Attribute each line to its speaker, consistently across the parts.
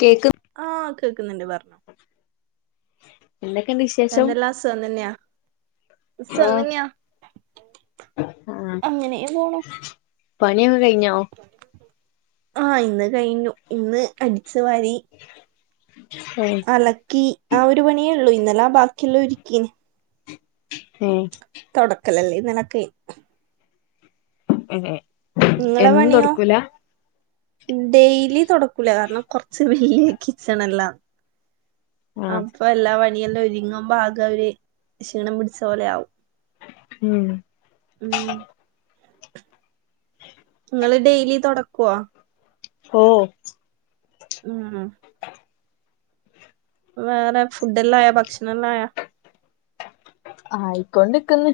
Speaker 1: Cake
Speaker 2: തിന്ന്ണ്ട് പറഞ്ഞോ
Speaker 1: എന്തൊക്കെയുണ്ട് വിശേഷം
Speaker 2: എന്തെല്ലാ സുഖംന്തന്ന്യാ സുഖംതന്നയാ
Speaker 1: ആഹ്
Speaker 2: അങ്ങനെയെ പോണു
Speaker 1: പണിയൊക്കെ കഴിഞ്ഞോ
Speaker 2: ആഹ് ഇന്ന് കഴിഞ്ഞു ഇന്ന് അടിച്ച് വാരി
Speaker 1: ഏഹ്
Speaker 2: അലക്കി ആ ഒരു പണിയേള്ളൂ ഇന്നലെ ആ ബാക്കിയെല്ലാം ഒരുക്കീനു
Speaker 1: ഏ
Speaker 2: തുടക്കലല്ലേ നിനക്കേ
Speaker 1: ഹ് ഹെ
Speaker 2: നിങ്ങളെ പണിയോ
Speaker 1: എന്നുംത്തൊടുക്കൂല
Speaker 2: ഡെയിലി തൊടക്കൂല കാരണം കൊറച്ച് ഹ് ഹ വല്യകിച്ചണല്ലാം
Speaker 1: ആഹ്
Speaker 2: അപ്പൊ എല്ലാ പണിഎല്ലാം ഒരുങ്ങുംമ്പോ ആകരു ക്ഷീണം പിടിച്ച പോലെയാവും ഉം ങ്ങള് ഡെയിലി തുടക്കോ
Speaker 1: ഓഹ്
Speaker 2: മ്മ് വേറെ ഫുഡ്ഡല്ലായോ ഭക്ഷണംല്ലായ
Speaker 1: ആയിക്കൊണ്ടിക്ക്‌ന്ന്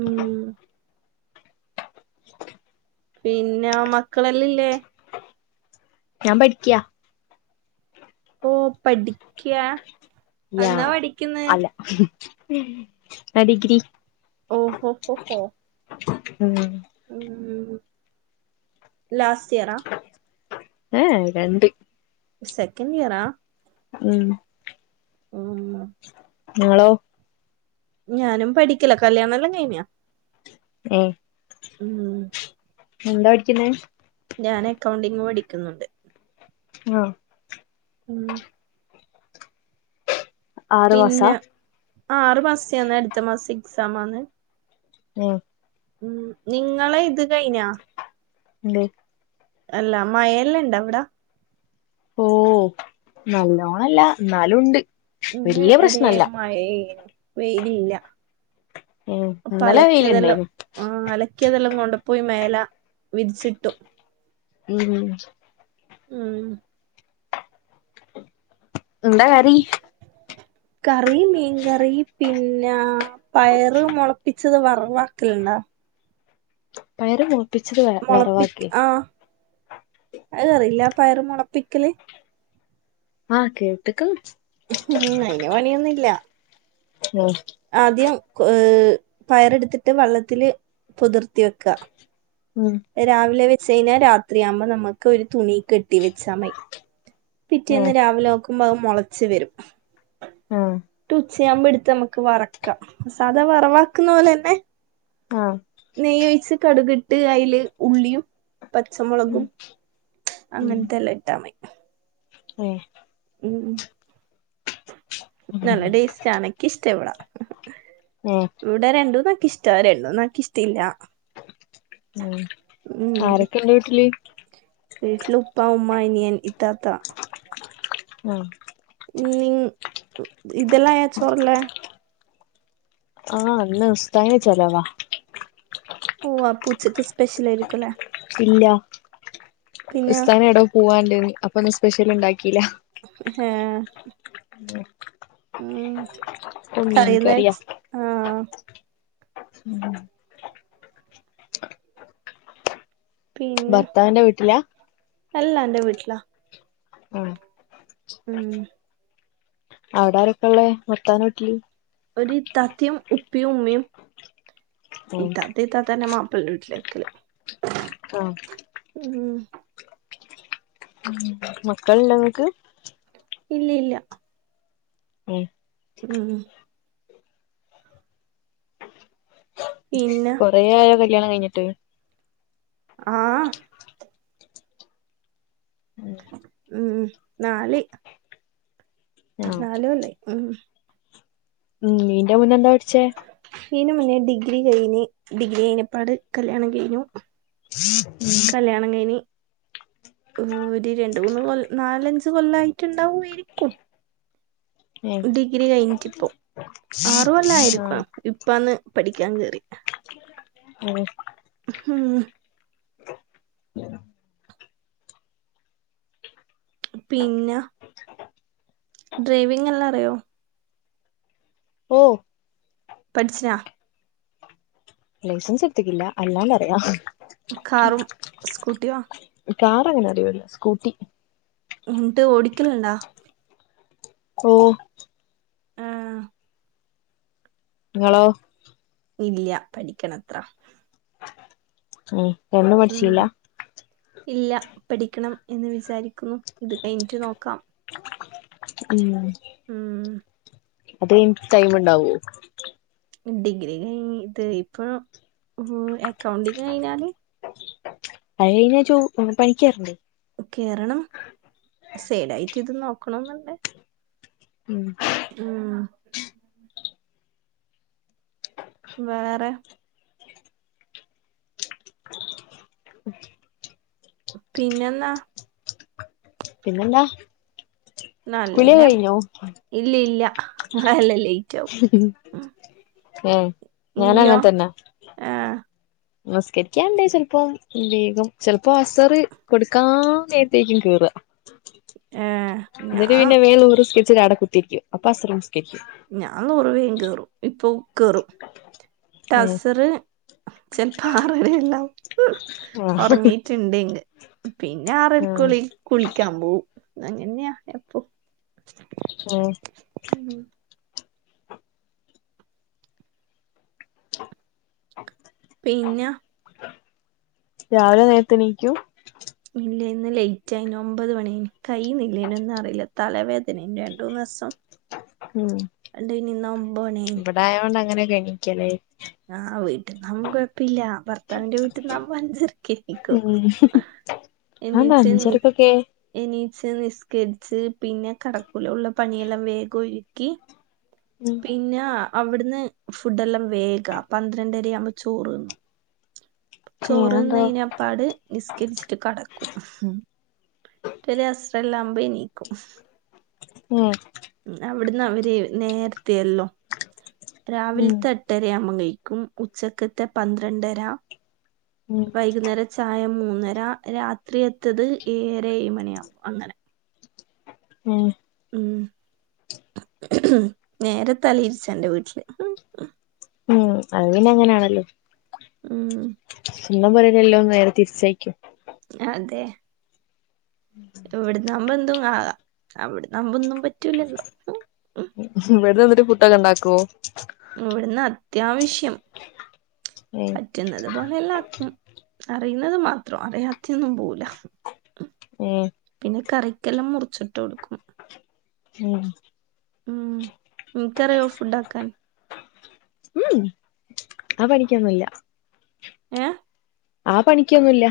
Speaker 2: ഉം
Speaker 1: [inaudible]
Speaker 2: പിന്നേ മക്കളെല്ലല്ലേ
Speaker 1: ഞാൻ പഠിക്കിയ
Speaker 2: ഓ പഠിക്കിയാ
Speaker 1: യാ അല്ല മ്ഹ് ഞാഡിഗ്രി
Speaker 2: ഓ ഹൊ ഹൊ ഹോ
Speaker 1: ഉം
Speaker 2: ഉം ലാസ്റ്റ് ഇയറാ
Speaker 1: ഏഏ രണ്ട്
Speaker 2: സെക്കൻണ്ടിയറാ
Speaker 1: ഉം
Speaker 2: ഉം
Speaker 1: ങ്ങളോ
Speaker 2: ഞാനും പഠിക്കല കല്യാണെല്ലാം കഴഞ്ഞിയാ
Speaker 1: ഏ എന്താഠിക്കുന്നേ
Speaker 2: ന്നുണ്ട്
Speaker 1: ആഹ്
Speaker 2: ഉം
Speaker 1: ആറ് മാസാ
Speaker 2: പിന്നെ ആറു മാസത്തേന്ന് അടുത്ത മാസം എക്സാമാന്ന്
Speaker 1: ഉം
Speaker 2: ഉം നിങ്ങളെ ഇത് കഴിഞ്ഞ
Speaker 1: ല
Speaker 2: അല്ല മഴെല്ലാം ഇണ്ട അവിട
Speaker 1: ഓ നല്ലോണല്ല എന്നാല ഉണ്ട്
Speaker 2: ഇന്ന്
Speaker 1: വല്യ
Speaker 2: ഒരേ
Speaker 1: പ്രശ്നല്ല
Speaker 2: മഴനു വെയിലില്ല
Speaker 1: ഉം
Speaker 2: അപ്പൊ
Speaker 1: ഇന്നലെ
Speaker 2: അലക്കിയതെല്ലാം
Speaker 1: വെയിലുണ്ടായിനു
Speaker 2: ആ അലക്കിയതെല്ലാം കൊണ്ട അവിടെ പോയി മേല വിരീച്ചിട്ടു
Speaker 1: ഉം
Speaker 2: ഉം
Speaker 1: എന്താ കറി
Speaker 2: കറി മീൻകറി പിന്നെ പയറ് മുളപ്പി ച്ചത് വർവാക്കല്ണ്ടാ
Speaker 1: പയറ് മൂപ്പിച്ചത് വ വറവാക്കിയെ.
Speaker 2: അത് അറിയില്ല പയറ് മുളപ്പിക്കല്.
Speaker 1: ആഹ് കേട്ട്ക്കിന്ന്.
Speaker 2: ഉം അയിന് പണിയൊന്നും ഇല്ല.
Speaker 1: ആഹ്.
Speaker 2: ആദ്യം ഏർ പയറെടുത്തിട്ട് വള്ളത്തില് പുതിർത്തി വെക്കുക. രാവിലെ വെച്ച കഴിഞ്ഞാൽ രാത്രിയാകുമ്പോ നമുക്ക് ഒരു തുണി കെട്ടി വെച്ചാ മൈ. പിറ്റേന്ന് രാവിലെ നോക്കുമ്പോ അത് മുളച്ച് വരും ട്ടു ച്ചയാമ്പോടുത്ത് നമ്മുക്ക് വറക്കാം സാധാ വറവാക്കുന്ന പോലെന്നെ
Speaker 1: ക്ക.
Speaker 2: നെയ്യ് ഒയിച്ച് കടുകിട്ട് അയില് ഉള്ളിയും
Speaker 1: ഏ
Speaker 2: പച്ചമുളകും അങ്ങനത്തെ എല്ലാം ഇട്ടാ മയി.
Speaker 1: ഏഹ്.
Speaker 2: ഉം നല്ല ടേസ്റ്റ അനക്ക് ഇഷ്ട ഇവിടാ. ഇവിടെ രണ്ടൂന്ന് എനിക്കിഷ്ട്ട രണ്ടൂന്ന് എനിക്കിഷ്ട്ടല്ല.
Speaker 1: ഉം
Speaker 2: ഉം
Speaker 1: ആരൊക്കെ ഇണ്ട് വീട്ടില്?
Speaker 2: ഉപ്പ ഉമ്മ അനിയൻ ഇത്താത്ത.
Speaker 1: ആഹ്.
Speaker 2: നി ഇതെല്ലാം ആയ ചോറല്ലേ.
Speaker 1: ആഹ് ഇന്ന് ഉസ്തദിന്റെ ചെലവാ.
Speaker 2: ഓ അപ്പോ ഉച്ചക്ക് സ്പെഷ്യൽ ആയിരിക്കു അല്ലെ.
Speaker 1: ഇല്ല ഉസ്‌തായിന് എടോ പോവാണ്ട അപ്പൊന്നും സ്പെഷ്യൽ ഉണ്ടാക്കിയില്ല.
Speaker 2: ഹെ.
Speaker 1: ഉം.
Speaker 2: ഉം കറിയെന്ന വെച് ആഹ്.
Speaker 1: ഉം
Speaker 2: പിന്ന
Speaker 1: ഭർത്താവിന്റെ വീട്ടിലാ
Speaker 2: അല്ലാ അന്റെ വീട്ടിലാ.
Speaker 1: ആ
Speaker 2: ഉം.
Speaker 1: അവിട ആരൊക്കെ ഉള്ളേ ഭർത്താവിന്റെ വീട്ടില്.
Speaker 2: ഒരു ഇത്താത്തയും ഉപ്പിയും ഉമ്മിയും ഇത്താത്ത ഇത്താത്തെന്റെ മാപ്പിൾന്റെ വീട്ടില്. ക്കല്.
Speaker 1: ആഹ്. ഉം മക്കളിണ്ട വീട്ടില്?
Speaker 2: ഇല്ല ഇല്ല.
Speaker 1: ഉം.
Speaker 2: ഉം. പിന്നെ
Speaker 1: കൊറേ ആയോ കല്യാണം കഴിഞ്ഞിട്ട്?
Speaker 2: ആഹ്. ഉം നാല്.
Speaker 1: ആഹ്
Speaker 2: നാല് കൊല്ലായി ഉം.
Speaker 1: ഉം ഈന്റെ മുന്നേ എന്താ പഠിച്ചേ?
Speaker 2: ഈൻ്റെ മുന്നേ ഡിഗ്രി കഴിഞ്ഞ് ഡിഗ്രി കഴിഞ്ഞപ്പാട് കല്യാണം കഴിഞ്ഞു. കല്യാണം കയിഞ്ഞ് ഒര് രണ്ട്, മൂന്ന് കൊ നാലഞ്ച് കൊല്ലായിട്ടുണ്ടാവുആയിരിക്കും..
Speaker 1: ഏഹ്
Speaker 2: ഡിഗ്രി കഴിഞ്ഞിട്ട്പ്പോ ആറ്കൊല്ലായിരിക്കാം ഇപ്പാന്ന് പഠിക്കാ കേറി.
Speaker 1: ഉം.
Speaker 2: ഉം പിന്നെ ഡ്രൈവിങ് എല്ലാം അറിയോ
Speaker 1: ഓ
Speaker 2: പഠ്ച്ച്നാ
Speaker 1: ലൈസൻസ് എട്ത്തിക്കില്ല അല്ലാണ്ടറയാ
Speaker 2: കാറും സ്കൂട്ടിയോ
Speaker 1: കാറങ്ങനെ അറിയൂല സ്കൂട്ടി
Speaker 2: ന്ന്ട്ട് ഓടിക്കല്ണ്ടാ
Speaker 1: ഓ
Speaker 2: ആഹ്
Speaker 1: ഇങ്ങളോ
Speaker 2: ഇല്യ പഠിക്കണത്ര
Speaker 1: ഉം തുടർന്ന്
Speaker 2: ഉം
Speaker 1: പഠിച്ചീല്ല
Speaker 2: ഇല്ല പഠിക്കണം എന്ന് വിചാരിക്കുന്നു ഇത് കൈഞ്ഞ്ട്ട് നോക്കാം
Speaker 1: ഉം
Speaker 2: ഉം
Speaker 1: അതൈഞ്ഞിട്ട് ടൈമ്ണ്ടാവോ
Speaker 2: ഡിഗ്രി കഴി ഇത് ഇപ്പൊ എക്കൗണ്ടിങ്ങഴിഞ്ഞാല്
Speaker 1: അത് കഴിഞ്ഞാ ചോ പണിക്കേറ്ണ്ടേ
Speaker 2: കേറണം സൈഡായിട്ട് ഇതും നോക്കണെന്ന്ണ്ട്
Speaker 1: ഉം
Speaker 2: ആ വേറെ പിന്നെന്നാ
Speaker 1: പിന്നെന്താ കുളിയൊക്കെ
Speaker 2: നല്ലേനെ
Speaker 1: കഴിഞ്ഞോ
Speaker 2: ഇല്യ ഇല്യ അല്ലല്ല
Speaker 1: ഏ
Speaker 2: ഇന്ത്യോ ഏ
Speaker 1: നിസ്കരിക്കാണ്ടേ ചെൽപ്പോം വേയ്ഗും ചിലപ്പോ അസറ് കൊടുക്കാനേര്ത്തേക്കും കേറാ
Speaker 2: ഏഹ്
Speaker 1: ഇന്നിട്ട്
Speaker 2: ഞാൻ
Speaker 1: പിന്നെ വേം ളുഹ്റ് നിസ്കരിച്ച് അട കുത്തിരിക്കും അപ്പാ അസറും നിസ്കരിക്കും
Speaker 2: ഞാൻ ളുഹ്റ് വേം കേറും ഇപ്പൊ കേറും
Speaker 1: ഉം
Speaker 2: ട്ടസറ് ചെൽപ്പോ ആറര എല്ലാംആവും
Speaker 1: ആഹ്
Speaker 2: ഒർങ്ങീട്ട്ണ്ടെങ്ക് പിന്നെ ആറര്ക്കുളി കുളിക്കാ പോവും അങ്ങൻയാ എപ്പൊ
Speaker 1: ഉം
Speaker 2: ഉം പിന്നെ
Speaker 1: രാവിലെ നേരത്ത് എനീക്കും
Speaker 2: ഇല്ല ഇന്ന് ലേറ്റ് ആന് ഒൻമ്പത് മണിന് കയ്യി നില്ലേനൊന്നും അറിയില്ല തലവേദന രണ്ട് മൂന്ന് ദിവസം
Speaker 1: ഉ
Speaker 2: അണ്ട് പിന്നെ ഇന്ന് ഒമ്പത്
Speaker 1: ഇവിടെയായോണ്ട് അങ്ങനെ കണിക്കല്
Speaker 2: ആ വീട്ടിൽ നാമ്പം കൊഴപ്പില്ല ഭർത്താവിന്റെ വീട്ടിൽ നാമ്പം അഞ്ചരക്ക് എണീക്കും
Speaker 1: ഉം അതെന്താ
Speaker 2: എണീച്ച് നി
Speaker 1: അഞ്ചരക്ക് ക്കൊക്കെ
Speaker 2: എണീച്ച് നിസ്കരിച്ച് പിന്നെ കെടക്കൂല ഉള്ള പണിയെല്ലാം വേഗം ഒരുക്കി
Speaker 1: ഉം
Speaker 2: പിന്നാ അവിടുന്ന് ഫുഡ് എല്ലാം വേഗം പന്ത്രണ്ടര ആവുമ്പോ ചോറ്ന്നും
Speaker 1: അതെന്താ
Speaker 2: ചോറ്തിന്നാകഴിഞ്ഞ പാട് നിസ്കരിച്ചിട്ട് കെടക്കും പിന്നെ അസ്സലാമ്പം എണീക്കും
Speaker 1: ഉം
Speaker 2: അവിടുന്ന് അവര് നേരത്തയല്ലോ
Speaker 1: ഉം
Speaker 2: രാവിലത്തെ എട്ടരയാവുമ്പം കഴി കഴിക്കും ഉച്ചക്കത്തെ പന്ത്രണ്ടര
Speaker 1: ഉം
Speaker 2: വൈകുന്നേര ചായ മൂന്ന് അന്നെര രാത്രി എത്തത് ഏഴര ഏഴ് മണിയാാവുമ്പോ അങ്ങനെ
Speaker 1: ആ
Speaker 2: ഉ നേരെ തലയിരിച്ച എന്റെ വീട്ടില്
Speaker 1: ഉം അത് പിന്നെ അങ്ങനെയാണല്ലോ
Speaker 2: ഉം
Speaker 1: സ്വന്തം പോരെയല്ലല്ലോ നേരെ തിരിച്ചയക്കും
Speaker 2: അതെ ഇവിടന്നാമ്പം എന്തും ആകാം അവിടന്നാമ്പം ഒന്നും പറ്റൂലല്ലോ ഉം,
Speaker 1: ഇവിടെന്ന് വന്നിട്ട് പുട്ടൊക്കെ ഉണ്ടാക്കുവോ
Speaker 2: ഇവിടുന്ന് അത്യാവശ്യം
Speaker 1: ഉം
Speaker 2: പറ്റുന്നത് പോലെല്ലാക്കും അറിയുന്നത് മാത്രം അറിയാത്തൊന്നും പോല
Speaker 1: ഉം
Speaker 2: പിന്നെ കറി എല്ലാം മുറിച്ചിട്ട് കൊടുക്കും
Speaker 1: ഉം
Speaker 2: ഉം നിക്കറിയോ ഫുഡ് ആക്കാൻ
Speaker 1: ഉ ആ പണിക്കൊന്നില്ല
Speaker 2: എ
Speaker 1: ആ പണിക്കൊന്നുല്ല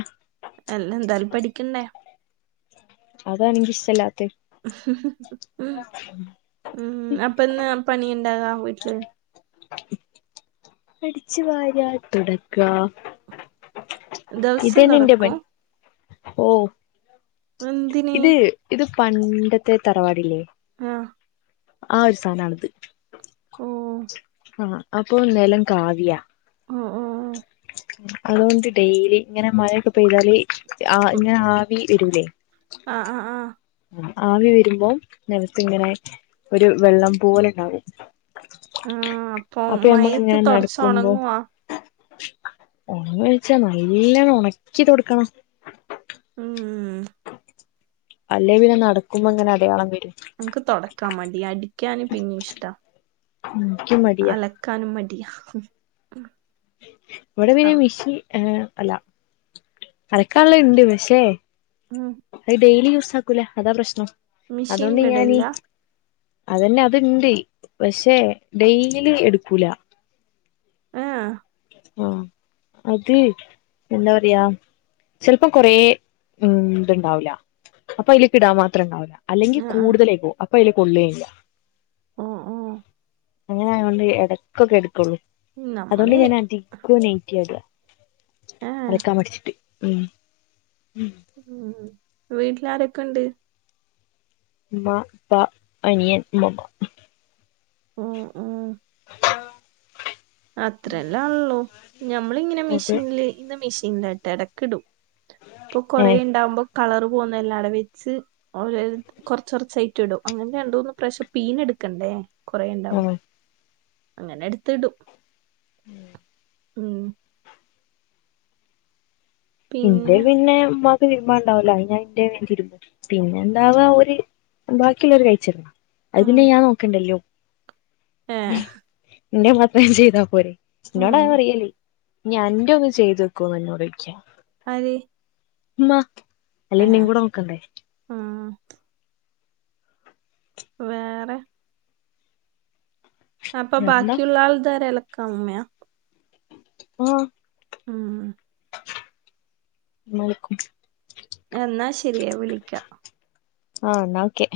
Speaker 2: അല്ല എന്താലും പഠിക്കണ്ടേ
Speaker 1: അതാ എനിക്ക് ഇഷ്ടല്ലാത്തെ
Speaker 2: അപ്പൊന്നാ പണിക്ക ഉണ്ടാകാം വീട്ടില്
Speaker 1: അഠിച്ചു വാര് തുടക്കാ
Speaker 2: ദിവസം
Speaker 1: ഇതന്നെ എന്റെ
Speaker 2: തൊടക്കും
Speaker 1: പണി ഓ
Speaker 2: എന്തിന്
Speaker 1: ഇത് ഇത് പണ്ടത്തെ തറവാടില്ലേ
Speaker 2: ആ
Speaker 1: ആ ഒരു സാധനണത്
Speaker 2: ഓ
Speaker 1: ആ അപ്പൊ നിലം കാവ്യാ
Speaker 2: ആ ആ ആ
Speaker 1: അതുകൊണ്ട് ഡെയിലി ഇങ്ങനെ മഴയൊക്കെ പെയ്താല് ആ
Speaker 2: ഓ.
Speaker 1: ഇങ്ങനെ ആവി വരൂലേ
Speaker 2: ആ ആ ആ
Speaker 1: ആവി വരുമ്പോം നിലത്തിങ്ങനെ ഒരു വെള്ളം പോലെ ഉണ്ടാവും
Speaker 2: ആ
Speaker 1: അപ്പൊ നമ്മള്
Speaker 2: മയത്ത്
Speaker 1: ഇങ്ങനെ
Speaker 2: തുടച്ച്
Speaker 1: നടക്കുമ്പോ
Speaker 2: ഉണങ്ങുവാ
Speaker 1: ഉറങ്ങി എണിച്ച നല്ലോണം ഉണക്കി തൊടുക്കണം
Speaker 2: ഉം
Speaker 1: അല്ലേ പിന്നെ നടക്കുമ്പോ ഇങ്ങനെ അടയാളം വരും
Speaker 2: നമക്ക് തൊടക്കാൻ മടിയാ അടിക്കാന് പിന്നെ ഇഷ്ടാ
Speaker 1: ഉം
Speaker 2: അലക്കാനും മടിയ
Speaker 1: ഇവിടെ പിന്നെ മിഷി ആ അല്ല അലക്കാനുള്ള ഇണ്ട് പക്ഷേ
Speaker 2: ഉം.
Speaker 1: അത് ഡെയിലി യൂസ് ആക്കൂല, അതാ പ്രശ്നം. അതുകൊണ്ട് ഞാന്
Speaker 2: മിഷീനിലിടലില്ല?
Speaker 1: അതന്നെ അതിണ്ട് പക്ഷെ ഡെയ്ലി എടുക്കൂല.
Speaker 2: ആ
Speaker 1: ആ അതേ എന്താ പറയാ ചിലപ്പം കൊറേ ഉം ഇത്ണ്ടാവൂല അപ്പൊ അതിലക്ക് ഇടാൻ മാത്രം ഉണ്ടാവൂ. അല്ലെങ്കിൽ
Speaker 2: ആ ആ.
Speaker 1: കൂടുതലായ്പ്പോകും അപ്പൊ അയില് കൊള്ളുകേയില്ല.
Speaker 2: ഉം ഉം
Speaker 1: അങ്ങനെ ആയകൊണ്ട് എടക്കൊക്കെ എടുക്കുള്ളൂ.
Speaker 2: നമ്മള്
Speaker 1: ക്കു നൈറ്റി ഇടാ
Speaker 2: ആ
Speaker 1: അലക്കാൻ മട്ച്ചിട്ട് ഉം.
Speaker 2: ഉം വീട്ടിലാരൊക്കെണ്ട്?
Speaker 1: മ്മ പ്പ അനിയൻ മ്മമ്മ.
Speaker 2: ഉം ഉം. അത്രല്ലാ ഉള്ളൂ. ഞമ്മളിങ്ങനെ
Speaker 1: അത്
Speaker 2: മിഷീൻല് ഇന്ന് മിഷീൻലാട്ടെ എടക്കിടും. പ്പൊ കൊറേ
Speaker 1: ഏഹ്
Speaker 2: ഇണ്ടാമ്പം കളറ് പോകുന്ന എല്ലാം ആടെ വെച്ച് ഓര് കൊർച്ച് കൊർച്ചായിട്ടിടും. അങ്ങനെ രണ്ട്, മൂന്ന് പ്രാവശ്യം പീഞ്ഞെടു ക്കണ്ടേ കൊറേണ്ടാ
Speaker 1: ആഹ്
Speaker 2: അങ്ങനെ എട്ത്തിടും..
Speaker 1: ഉം
Speaker 2: ഉം
Speaker 1: ഇന്റെ പിന്നെ ഇമ്മാ [unintelligible] തിരുമ്പാണ്ടാവുല്ലാ പിന്നെ ഞാൻ ഇന്റെ ഞാൻ തിരുമ്പും. പിന്നെ ഇണ്ടാവാ ഓര് ബാക്കിള്ളോര് കയിച്ചിട്ന്നാ അഹ് പിന്നെ
Speaker 2: ആഹ്
Speaker 1: ഞാൻ നോക്കണ്ടല്ലോ
Speaker 2: ഏഹ്
Speaker 1: ഇന്റെ മാത്രം ഞാ ചെയ്താ പോരേ
Speaker 2: ഉം
Speaker 1: ഇന്നോടഹ് പറിയല് ഞ്ഞ് അന്റൊന്ന് ചെയ്തക്കോ ഇന്നോടൊയ്ക്ക്യാ
Speaker 2: ആര്?
Speaker 1: ഇമ്മാ അല്ലേ ഇന്നീ കൂടെ നോക്കണ്ടേ?
Speaker 2: ഉം വേറെ അപ്പം
Speaker 1: വേറെന്താ
Speaker 2: ബാക്കിള്ള ആൾതാരെ എലക്കാ ഇമ്മെയാ?
Speaker 1: ആഹ്
Speaker 2: ഉം
Speaker 1: ഇമ്മ അലക്കും
Speaker 2: എന്നാ ശരിയേ വിളിക്കാ
Speaker 1: ആഹ് ന്നാ ഓക്കേ